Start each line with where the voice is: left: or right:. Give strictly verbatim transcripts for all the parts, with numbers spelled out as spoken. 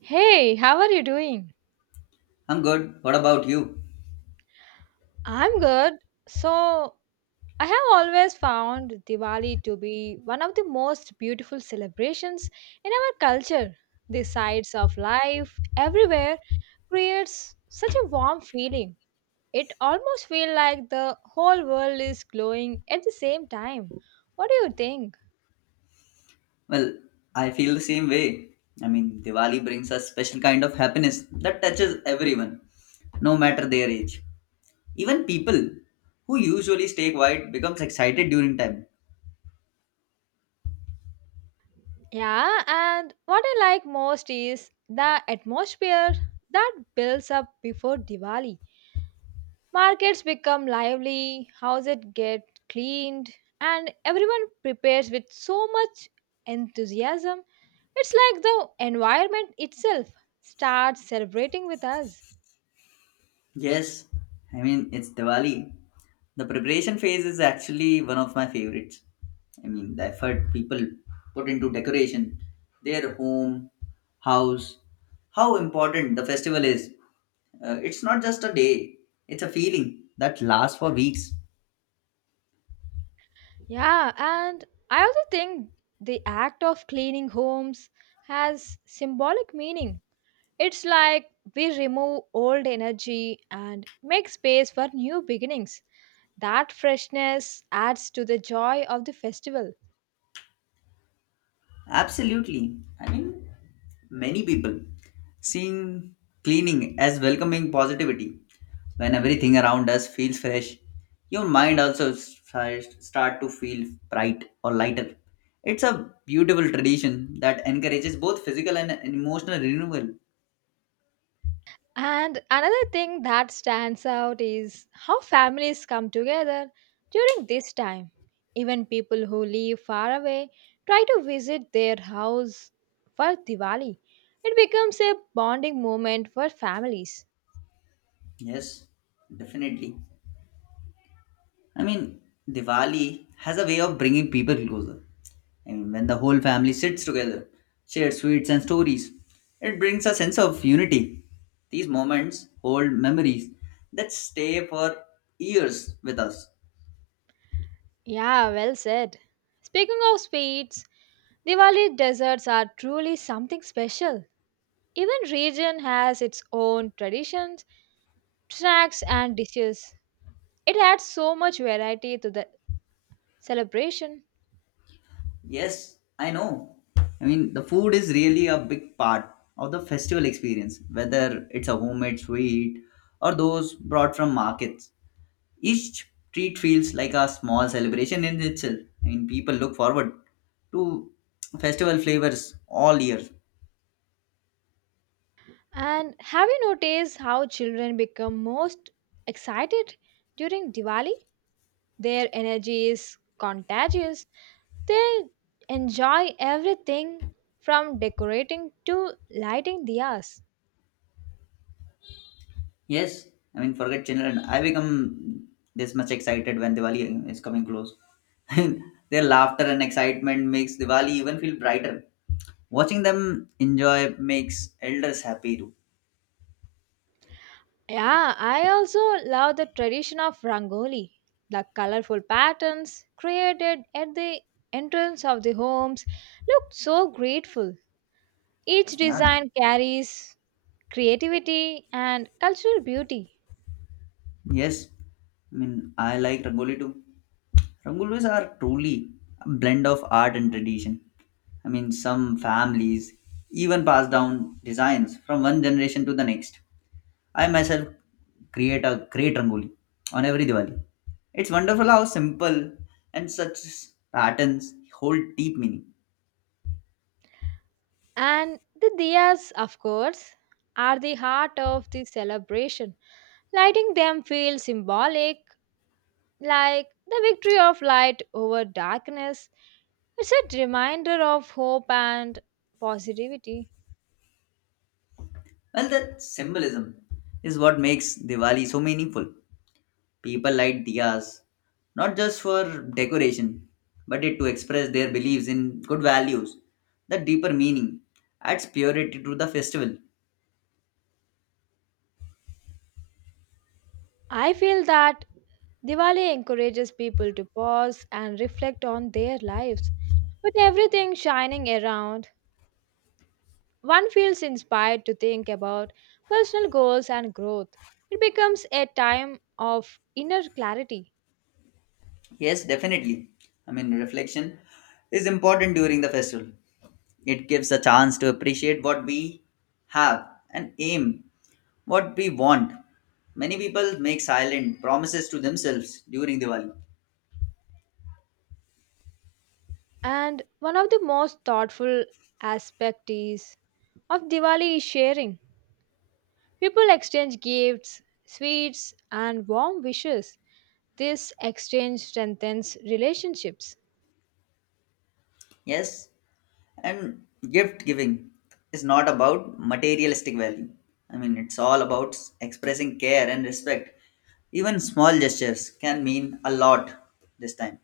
right: Hey, how are you doing?
left: I'm good. What about you?
right: I'm good. So, I have always found Diwali to be one of the most beautiful celebrations in our culture. The sights of life everywhere creates such a warm feeling. It almost feels like the whole world is glowing at the same time. What do you think?
left: Well, I feel the same way. I mean, Diwali brings a special kind of happiness that touches everyone, no matter their age. Even people who usually stay quiet becomes excited during time.
right: Yeah, and what I like most is the atmosphere that builds up before Diwali. Markets become lively, houses get cleaned, and everyone prepares with so much enthusiasm. It's like the environment itself starts celebrating with us.
left: Yes, I mean, it's Diwali. The preparation phase is actually one of my favorites. I mean, the effort people put into decoration, their home, house, how important the festival is. Uh, it's not just a day, it's a feeling that lasts for weeks.
right: Yeah, and I also think the act of cleaning homes has symbolic meaning. It's like we remove old energy and make space for new beginnings. That freshness adds to the joy of the festival.
left: Absolutely. I mean, many people seeing cleaning as welcoming positivity. When everything around us feels fresh, your mind also starts start to feel bright or lighter. It's a beautiful tradition that encourages both physical and emotional renewal.
right: And another thing that stands out is how families come together during this time. Even people who live far away try to visit their house for Diwali. It becomes a bonding moment for families.
left: Yes, definitely. I mean, Diwali has a way of bringing people closer. I mean, when the whole family sits together, shares sweets and stories, it brings a sense of unity. These moments hold memories that stay for years with us.
right: Yeah, well said. Speaking of sweets, Diwali desserts are truly something special. Even region has its own traditions, snacks and dishes. It adds so much variety to the celebration.
left: Yes, I know. I mean, the food is really a big part of the festival experience, whether it's a homemade sweet or those brought from markets. Each treat feels like a small celebration in itself. I mean, people look forward to festival flavors all year.
right: And have you noticed how children become most excited during Diwali? Their energy is contagious. They enjoy everything from decorating to lighting diyas.
left: Yes, I mean, forget children. I become this much excited when Diwali is coming close. Their laughter and excitement makes Diwali even feel brighter. Watching them enjoy makes elders happy too.
right: Yeah, I also love the tradition of Rangoli. The colorful patterns created at the entrance of the homes look so grateful. Each
left: Yeah.
right: design carries creativity and cultural beauty.
left: Yes, I mean, I like Rangoli too. Rangolis are truly a blend of art and tradition. I mean, some families even pass down designs from one generation to the next. I myself create a great Rangoli on every Diwali. It's wonderful how simple and such patterns hold deep meaning.
right: And the diyas, of course, are the heart of the celebration. Lighting them feels symbolic, like the victory of light over darkness. It's a reminder of hope and positivity.
left: Well, that symbolism is what makes Diwali so meaningful. People light diyas not just for decoration, but it to express their beliefs in good values. The deeper meaning adds purity to the festival.
right: I feel that Diwali encourages people to pause and reflect on their lives. With everything shining around, one feels inspired to think about personal goals and growth. It becomes a time of inner clarity.
left: Yes, definitely. I mean, reflection is important during the festival. It gives a chance to appreciate what we have and aim what we want. Many people make silent promises to themselves during Diwali.
right: And one of the most thoughtful aspects is of Diwali is sharing. People exchange gifts, sweets, and warm wishes. This exchange strengthens relationships.
left: Yes, and gift giving is not about materialistic value. I mean, it's all about expressing care and respect. Even small gestures can mean a lot this time.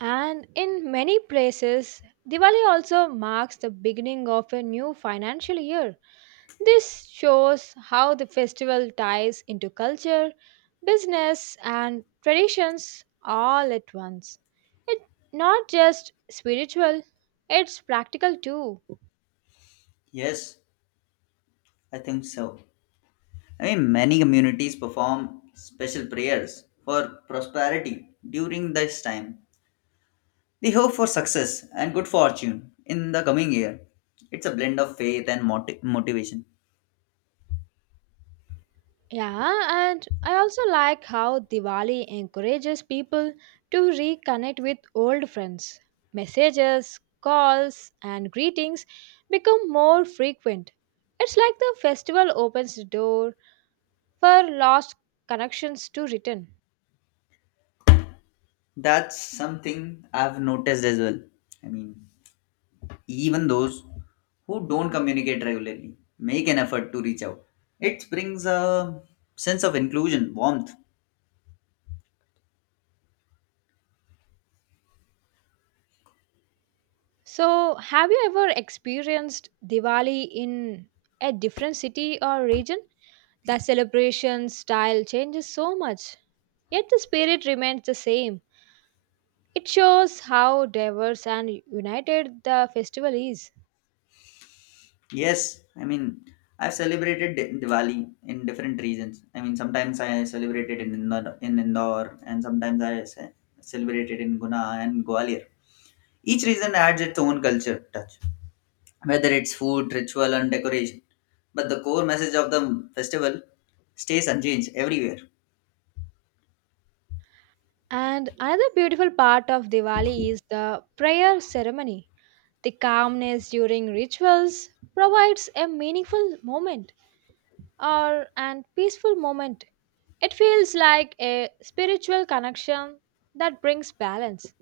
right: And in many places, Diwali also marks the beginning of a new financial year. This shows how the festival ties into culture, business, and traditions all at once. It's not just spiritual, it's practical too.
left: Yes, I think so. I mean, many communities perform special prayers for prosperity during this time. They hope for success and good fortune in the coming year. It's a blend of faith and moti- motivation.
right: Yeah, and I also like how Diwali encourages people to reconnect with old friends. Messages, calls, and greetings become more frequent. It's like the festival opens the door for lost connections to return.
left: That's something I've noticed as well. I mean, even those who don't communicate regularly make an effort to reach out. It brings a sense of inclusion, warmth.
right: So, have you ever experienced Diwali in a different city or region? The celebration style changes so much, yet the spirit remains the same. It shows how diverse and united the festival is.
left: Yes, I mean, I've celebrated Di- Diwali in different regions. I mean, sometimes I celebrated in Indore, in Indore and sometimes I ce- celebrated in Guna and Gwalior. Each region adds its own culture touch, whether it's food, ritual, and decoration. But the core message of the festival stays unchanged everywhere.
right: And another beautiful part of Diwali is the prayer ceremony. The calmness during rituals provides a meaningful moment or an peaceful moment. It feels like a spiritual connection that brings balance.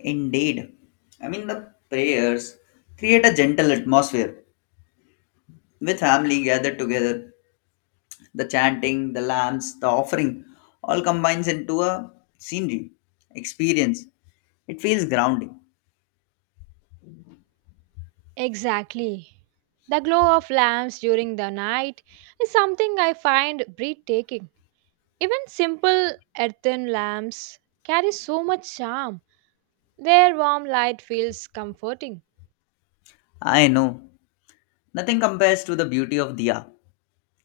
left: Indeed. I mean, the prayers create a gentle atmosphere with family gathered together. The chanting, the lamps, the offering all combines into a scenery experience. It feels grounding.
right: Exactly. The glow of lamps during the night is something I find breathtaking. Even simple earthen lamps carry so much charm. Their warm light feels comforting.
left: I know. Nothing compares to the beauty of Diya.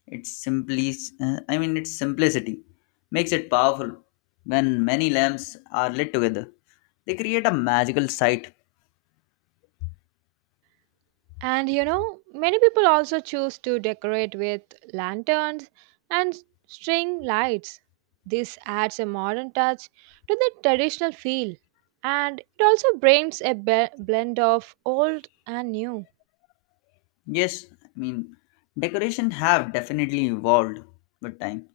left: It's simply, uh, I mean, its simplicity makes it powerful. When many lamps are lit together, they create a magical sight.
right: And you know, many people also choose to decorate with lanterns and string lights. This adds a modern touch to the traditional feel and it also brings a be- blend of old and new.
left: Yes, I mean decoration have definitely evolved with time,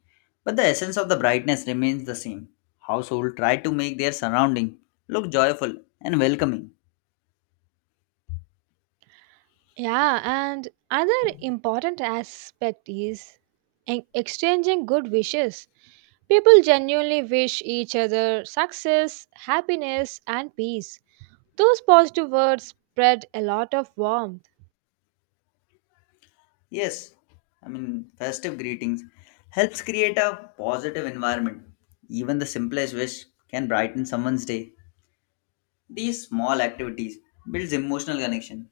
left: but the essence of the brightness remains the same. Household try to make their surrounding look joyful and welcoming.
right: Yeah, and another important aspect is en- exchanging good wishes. People genuinely wish each other success, happiness, and peace. Those positive words spread a lot of warmth.
left: Yes, I mean festive greetings helps create a positive environment. Even the simplest wish can brighten someone's day. These small activities builds emotional connection.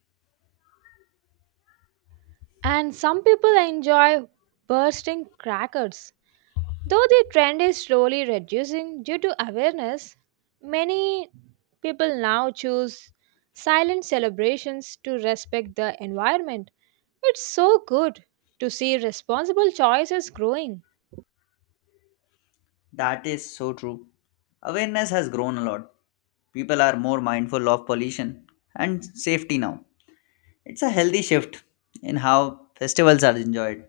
right: And some people enjoy bursting crackers. Though the trend is slowly reducing due to awareness, many people now choose silent celebrations to respect the environment. It's so good to see responsible choices growing.
left: That is so true. Awareness has grown a lot. People are more mindful of pollution and safety now. It's a healthy shift in how festivals are enjoyed.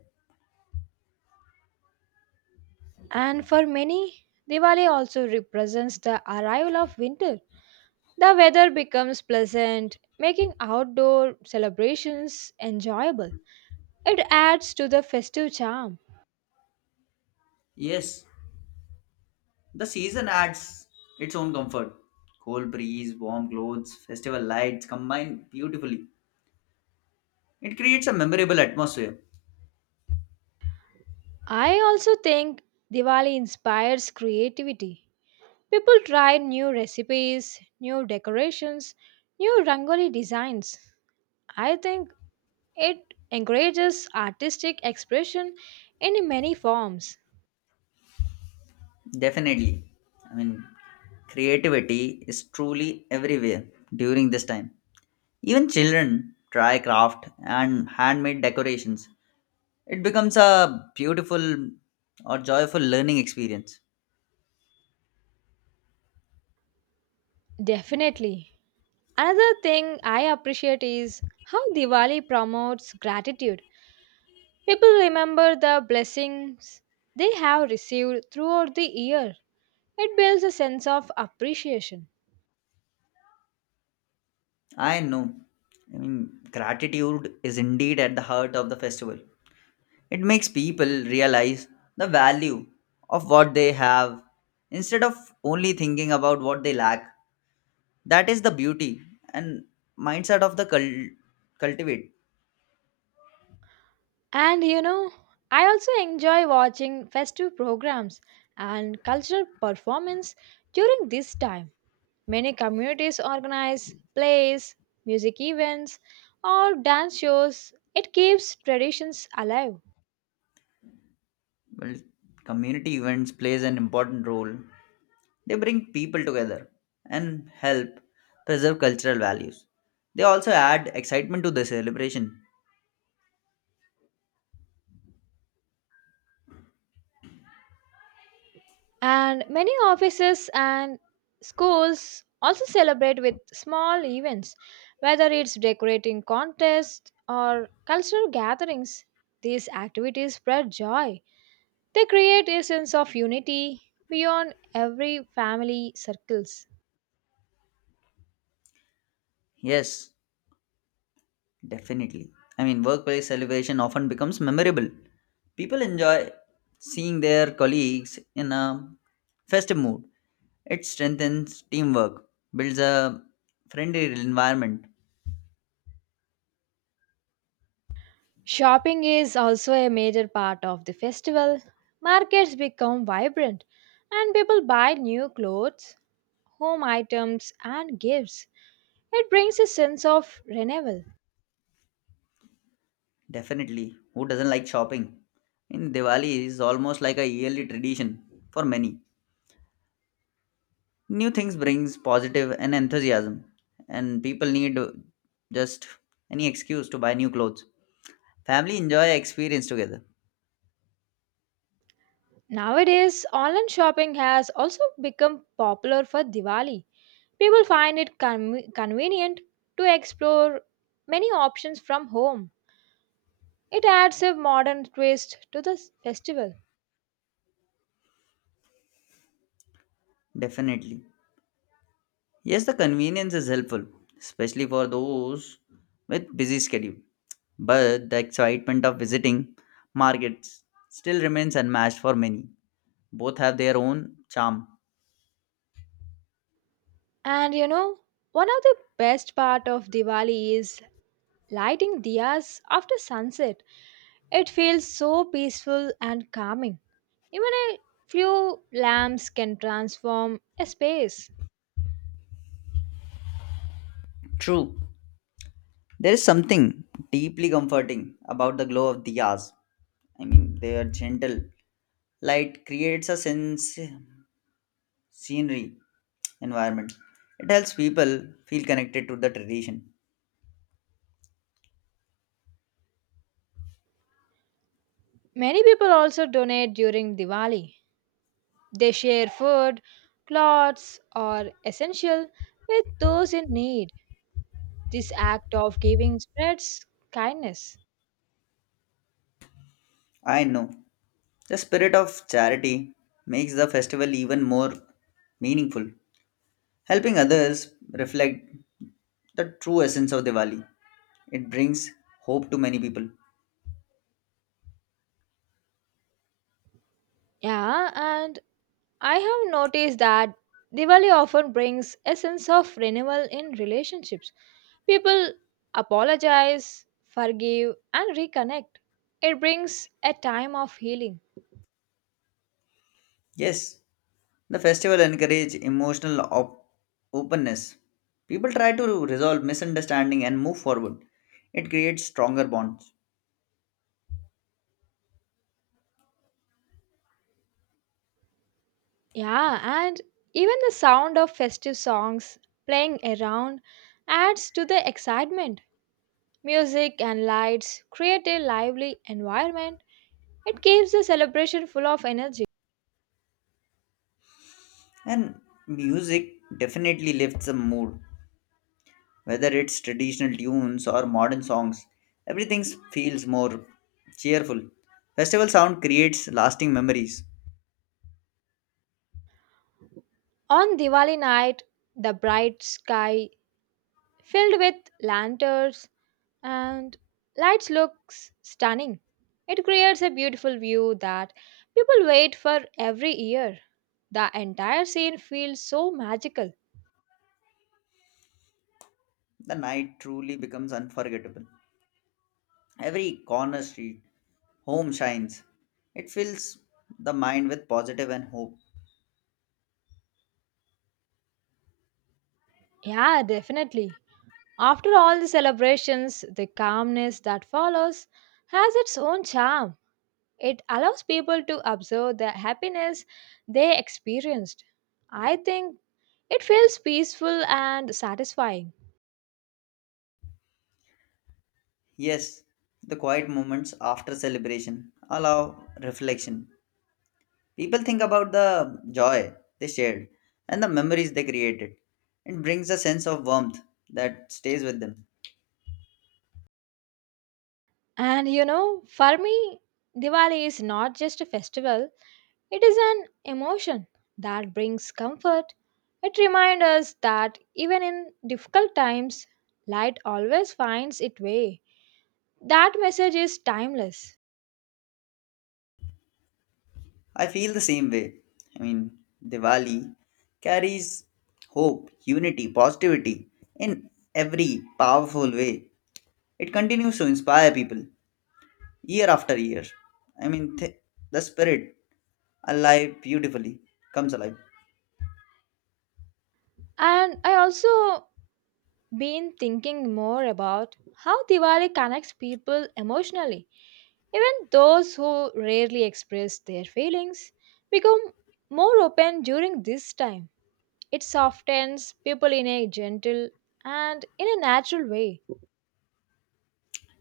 right: And for many, Diwali also represents the arrival of winter. The weather becomes pleasant, making outdoor celebrations enjoyable. It adds to the festive charm.
left: Yes, the season adds its own comfort. Cool breeze, warm clothes, festival lights combine beautifully. It creates a memorable atmosphere.
right: I also think Diwali inspires creativity. People try new recipes, new decorations, new rangoli designs. I think it encourages artistic expression in many forms.
left: Definitely. I mean, creativity is truly everywhere during this time. Even children try craft and handmade decorations. It becomes a beautiful or joyful learning experience.
right: Definitely. Another thing I appreciate is how Diwali promotes gratitude. People remember the blessings they have received throughout the year. It builds a sense of appreciation.
left: I know. I mean, gratitude is indeed at the heart of the festival. It makes people realize the value of what they have instead of only thinking about what they lack. That is the beauty and mindset of the cul- cultivate.
right: And you know, I also enjoy watching festive programs and cultural performance during this time. Many communities organize plays, music events, or dance shows. It keeps traditions alive.
left: Well, community events plays an important role. They bring people together and help preserve cultural values. They also add excitement to the celebration.
right: And many offices and schools also celebrate with small events, whether it's decorating contests or cultural gatherings. These activities spread joy. They create a sense of unity beyond every family circles.
left: Yes, definitely. I mean, workplace celebration often becomes memorable. People enjoy seeing their colleagues in a festive mood. It strengthens teamwork, builds a friendly environment.
right: Shopping is also a major part of the festival. Markets become vibrant and people buy new clothes, home items, and gifts. It brings a sense of renewal.
left: Definitely. Who doesn't like shopping? In Diwali is almost like a yearly tradition for many. New things brings positive and enthusiasm, and people need just any excuse to buy new clothes. Family enjoy experience together.
right: Nowadays, online shopping has also become popular for Diwali. People find it con- convenient to explore many options from home. It adds a modern twist to the festival.
left: Definitely. Yes, the convenience is helpful, especially for those with busy schedule. But the excitement of visiting markets still remains unmatched for many. Both have their own charm.
right: And you know, one of the best part of Diwali is lighting diyas after sunset. It feels so peaceful and calming. Even a few lamps can transform a space.
left: True, there is something deeply comforting about the glow of diyas. I mean, they are gentle. Light creates a sense scenery environment. It helps people feel connected to the tradition.
right: Many people also donate during Diwali. They share food, clothes, or essential with those in need. This act of giving spreads kindness.
left: I know. The spirit of charity makes the festival even more meaningful, helping others reflect the true essence of Diwali. It brings hope to many people.
right: Yeah, and I have noticed that Diwali often brings a sense of renewal in relationships. People apologize, forgive, and reconnect. It brings a time of healing.
left: Yes, the festival encourages emotional op- openness. People try to resolve misunderstanding and move forward. It creates stronger bonds.
right: Yeah, and even the sound of festive songs playing around adds to the excitement. Music and lights create a lively environment. It keeps the celebration full of energy.
left: And music definitely lifts the mood. Whether it's traditional tunes or modern songs, everything feels more cheerful. Festival sound creates lasting memories.
right: On Diwali night, the bright sky filled with lanterns and lights looks stunning. It creates a beautiful view that people wait for every year. The entire scene feels so magical.
left: The night truly becomes unforgettable. Every corner street, home shines. It fills the mind with positive and hope.
right: Yeah, definitely. After all the celebrations, the calmness that follows has its own charm. It allows people to observe the happiness they experienced. I think it feels peaceful and satisfying.
left: Yes, the quiet moments after celebration allow reflection. People think about the joy they shared and the memories they created. It brings a sense of warmth that stays with them.
right: And you know, for me, Diwali is not just a festival, it is an emotion that brings comfort. It reminds us that even in difficult times, light always finds its way. That message is timeless.
left: I feel the same way. I mean, Diwali carries hope, unity, positivity in every powerful way. It continues to inspire people year after year. I mean, th- the spirit, alive beautifully, comes alive.
right: And I also been thinking more about how Diwali connects people emotionally. Even those who rarely express their feelings become more open during this time. It softens people in a gentle and in a natural way.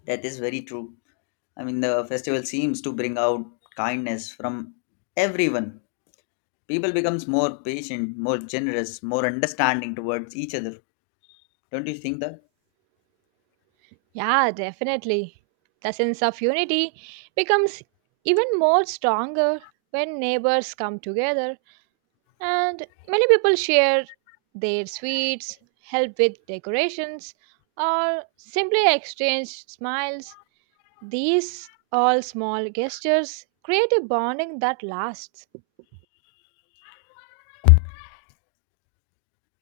left: That is very true. I mean, the festival seems to bring out kindness from everyone. People becomes more patient, more generous, more understanding towards each other. Don't you think that?
right: Yeah, definitely. The sense of unity becomes even more stronger when neighbors come together and many people share their sweets, help with decorations, or simply exchange smiles. These all small gestures create a bonding that lasts.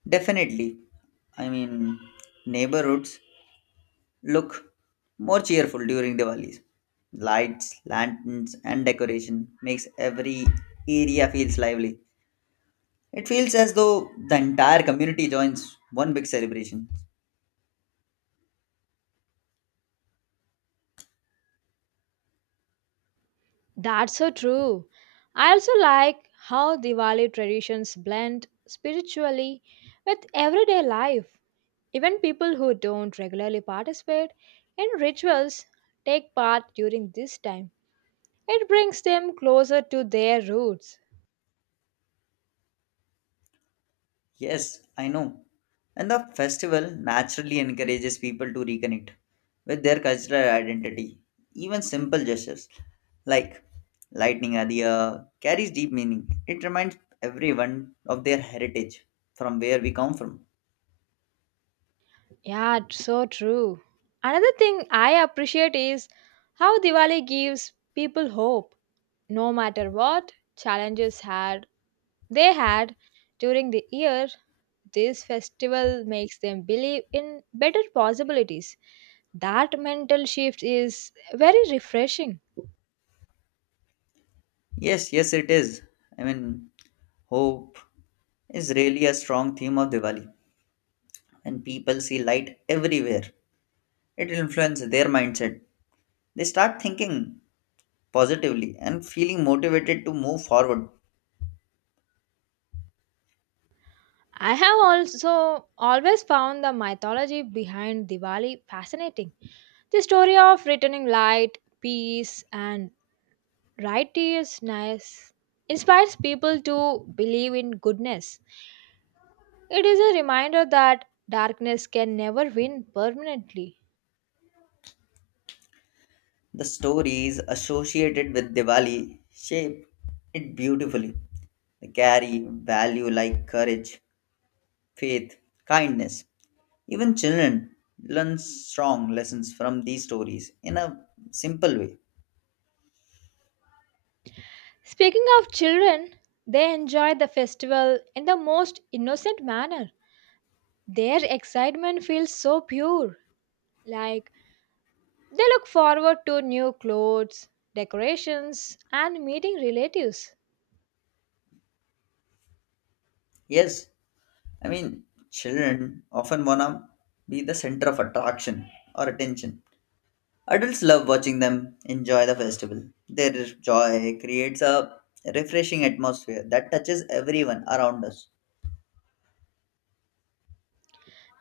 left: Definitely. I mean, neighborhoods look more cheerful during Diwali's. Lights, lanterns, and decoration makes every area feels lively. It feels as though the entire community joins one big celebration.
right: That's so true. I also like how Diwali traditions blend spiritually with everyday life. Even people who don't regularly participate in rituals take part during this time. It brings them closer to their roots.
left: Yes, I know. And the festival naturally encourages people to reconnect with their cultural identity. Even simple gestures like lightning adhiya carries deep meaning. It reminds everyone of their heritage from where we come from.
right: Yeah, it's so true. Another thing I appreciate is how Diwali gives people hope. No matter what challenges had they had during the year, this festival makes them believe in better possibilities. That mental shift is very refreshing.
left: Yes, yes, it is. I mean, hope is really a strong theme of Diwali. When people see light everywhere, it influences their mindset. They start thinking positively and feeling motivated to move forward.
right: I have also always found the mythology behind Diwali fascinating. The story of returning light, peace, and righteousness inspires people to believe in goodness. It is a reminder that darkness can never win permanently.
left: The stories associated with Diwali shape it beautifully. They carry value like courage, faith, kindness. Even children learn strong lessons from these stories in a simple way.
right: Speaking of children, they enjoy the festival in the most innocent manner. Their excitement feels so pure, like they look forward to new clothes, decorations, and meeting relatives.
left: Yes, I mean, children often wanna be the center of attraction or attention. Adults love watching them enjoy the festival. Their joy creates a refreshing atmosphere that touches everyone around us.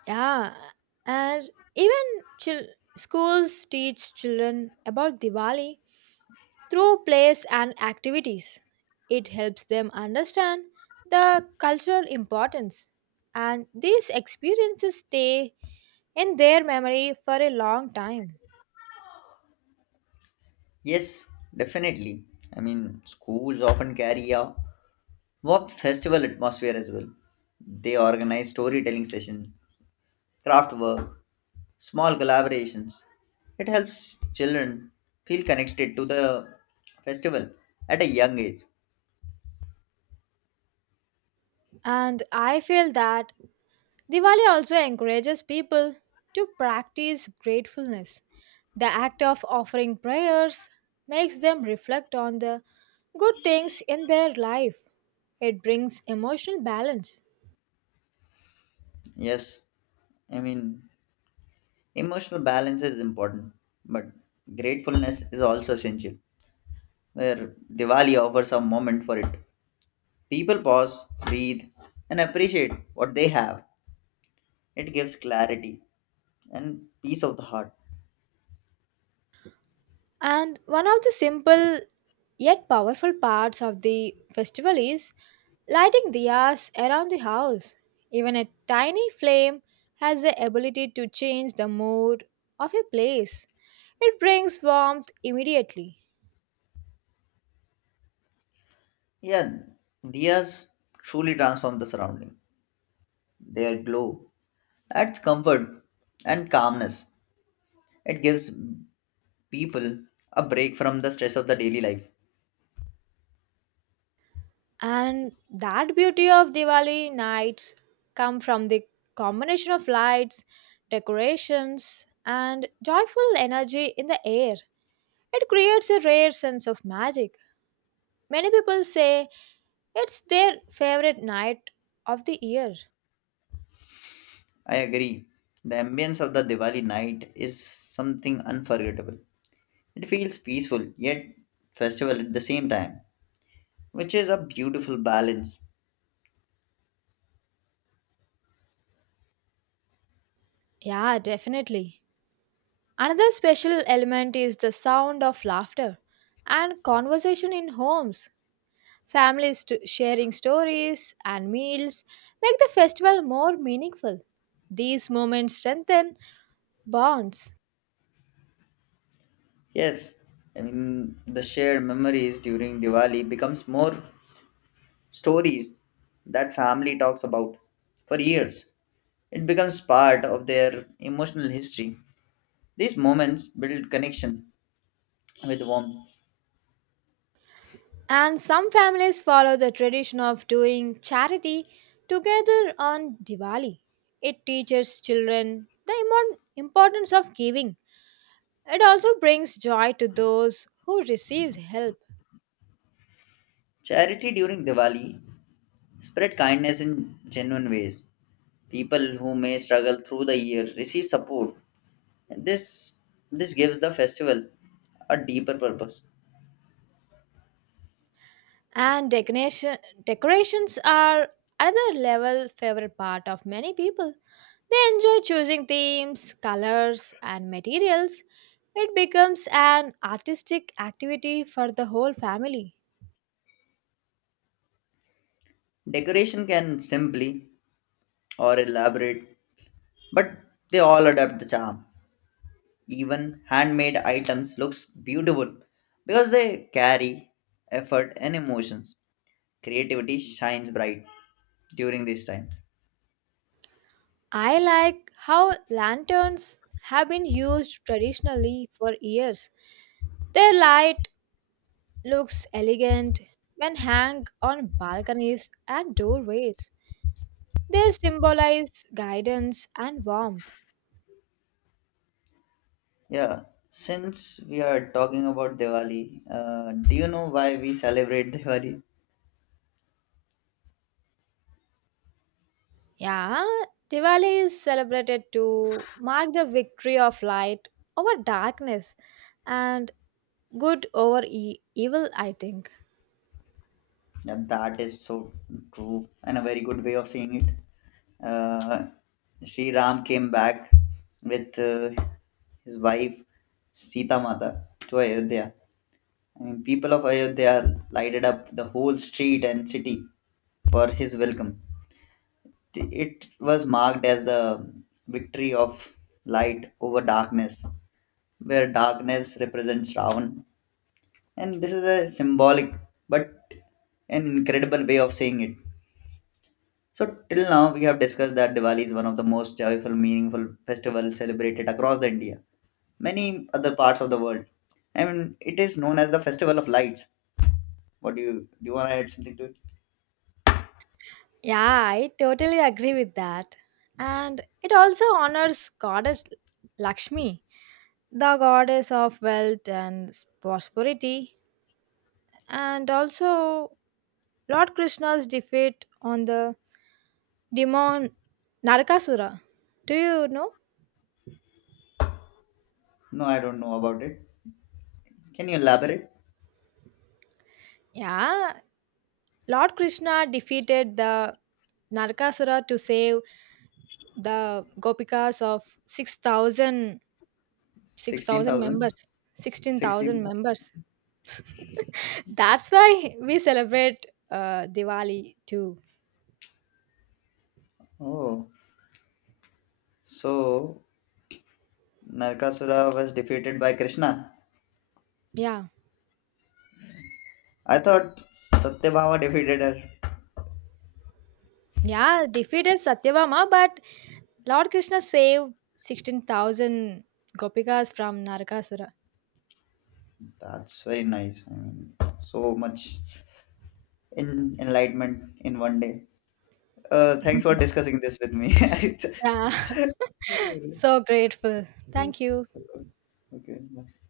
right: Yeah, and even chil- schools teach children about Diwali through plays and activities. It helps them understand the cultural importance, and these experiences stay in their memory for a long time.
left: Yes, definitely. I mean, schools often carry a warped festival atmosphere as well. They organize storytelling sessions, craft work, small collaborations. It helps children feel connected to the festival at a young age.
right: And I feel that Diwali also encourages people to practice gratefulness. The act of offering prayers makes them reflect on the good things in their life. It brings emotional balance.
left: Yes, I mean, emotional balance is important, but gratefulness is also essential. Where Diwali offers a moment for it. People pause, breathe, and appreciate what they have. It gives clarity and peace of the heart.
right: And one of the simple yet powerful parts of the festival is lighting diyas around the house. Even a tiny flame has the ability to change the mood of a place. It brings warmth immediately.
left: Yeah, diyas truly transform the surrounding. Their glow adds comfort and calmness. It gives people a break from the stress of the daily life.
right: And that beauty of Diwali nights come from the combination of lights, decorations, and joyful energy in the air. It creates a rare sense of magic. Many people say it's their favorite night of the year.
left: I agree. The ambience of the Diwali night is something unforgettable. It feels peaceful yet festival at the same time, which is a beautiful balance.
right: Yeah, definitely. Another special element is the sound of laughter and conversation in homes. Families st- sharing stories and meals make the festival more meaningful. These moments strengthen bonds.
left: Yes, I mean the shared memories during Diwali becomes more stories that family talks about for years. It becomes part of their emotional history. These moments build connection with warmth.
right: And some families follow the tradition of doing charity together on Diwali. It teaches children the imo- importance of giving. It also brings joy to those who receive help.
left: Charity during Diwali spread kindness in genuine ways. People who may struggle through the year receive support. This this gives the festival a deeper purpose.
right: And decoration- decorations are another level favorite part of many people. They enjoy choosing themes, colors, and materials. It becomes an artistic activity for the whole family.
left: Decoration can simply or elaborate, but they all adapt the charm. Even handmade items looks beautiful because they carry effort and emotions. Creativity shines bright during these times.
right: I like how lanterns have been used traditionally for years. Their light looks elegant when hung on balconies and doorways. They symbolize guidance and warmth.
left: Yeah, since we are talking about Diwali, uh, do you know why we celebrate Diwali?
right: Yeah, Diwali is celebrated to mark the victory of light over darkness and good over e- evil, I think.
left: Yeah, that is so true and a very good way of seeing it. Uh, Sri Ram came back with uh, his wife Sita Mata to Ayodhya. I mean, people of Ayodhya lighted up the whole street and city for his welcome. It was marked as the victory of light over darkness, where darkness represents Ravan. And this is a symbolic but an incredible way of saying it. So till now we have discussed that Diwali is one of the most joyful, meaningful festivals celebrated across the India, many other parts of the world. I mean, it is known as the Festival of Lights. What do you do? You want to add something to it?
right: Yeah, I totally agree with that. And it also honors goddess Lakshmi, the goddess of wealth and prosperity, and also Lord Krishna's defeat on the demon Narakasura. Do you know?
left: No, I don't know about it. Can you elaborate?
right: Yeah, Lord Krishna defeated the Narakasura to save the gopikas of six thousand, six
left: Sixteen
right: thousand
left: thousand.
right: members.
left: Sixteen.
right: sixteen thousand members.
left: thousand.
right: That's why we celebrate uh, Diwali too.
left: Oh, so Narkasura was defeated by Krishna.
right: Yeah.
left: I thought Satyabhama defeated her.
right: Yeah, defeated Satyabama, but Lord Krishna saved sixteen thousand gopikas from Narakasura.
left: That's very nice. I mean, so much in enlightenment in one day. Uh, thanks for discussing this with me. It's—
right: Yeah.
left: Yeah.
right: so grateful. Thank you.
left: Okay. Bye.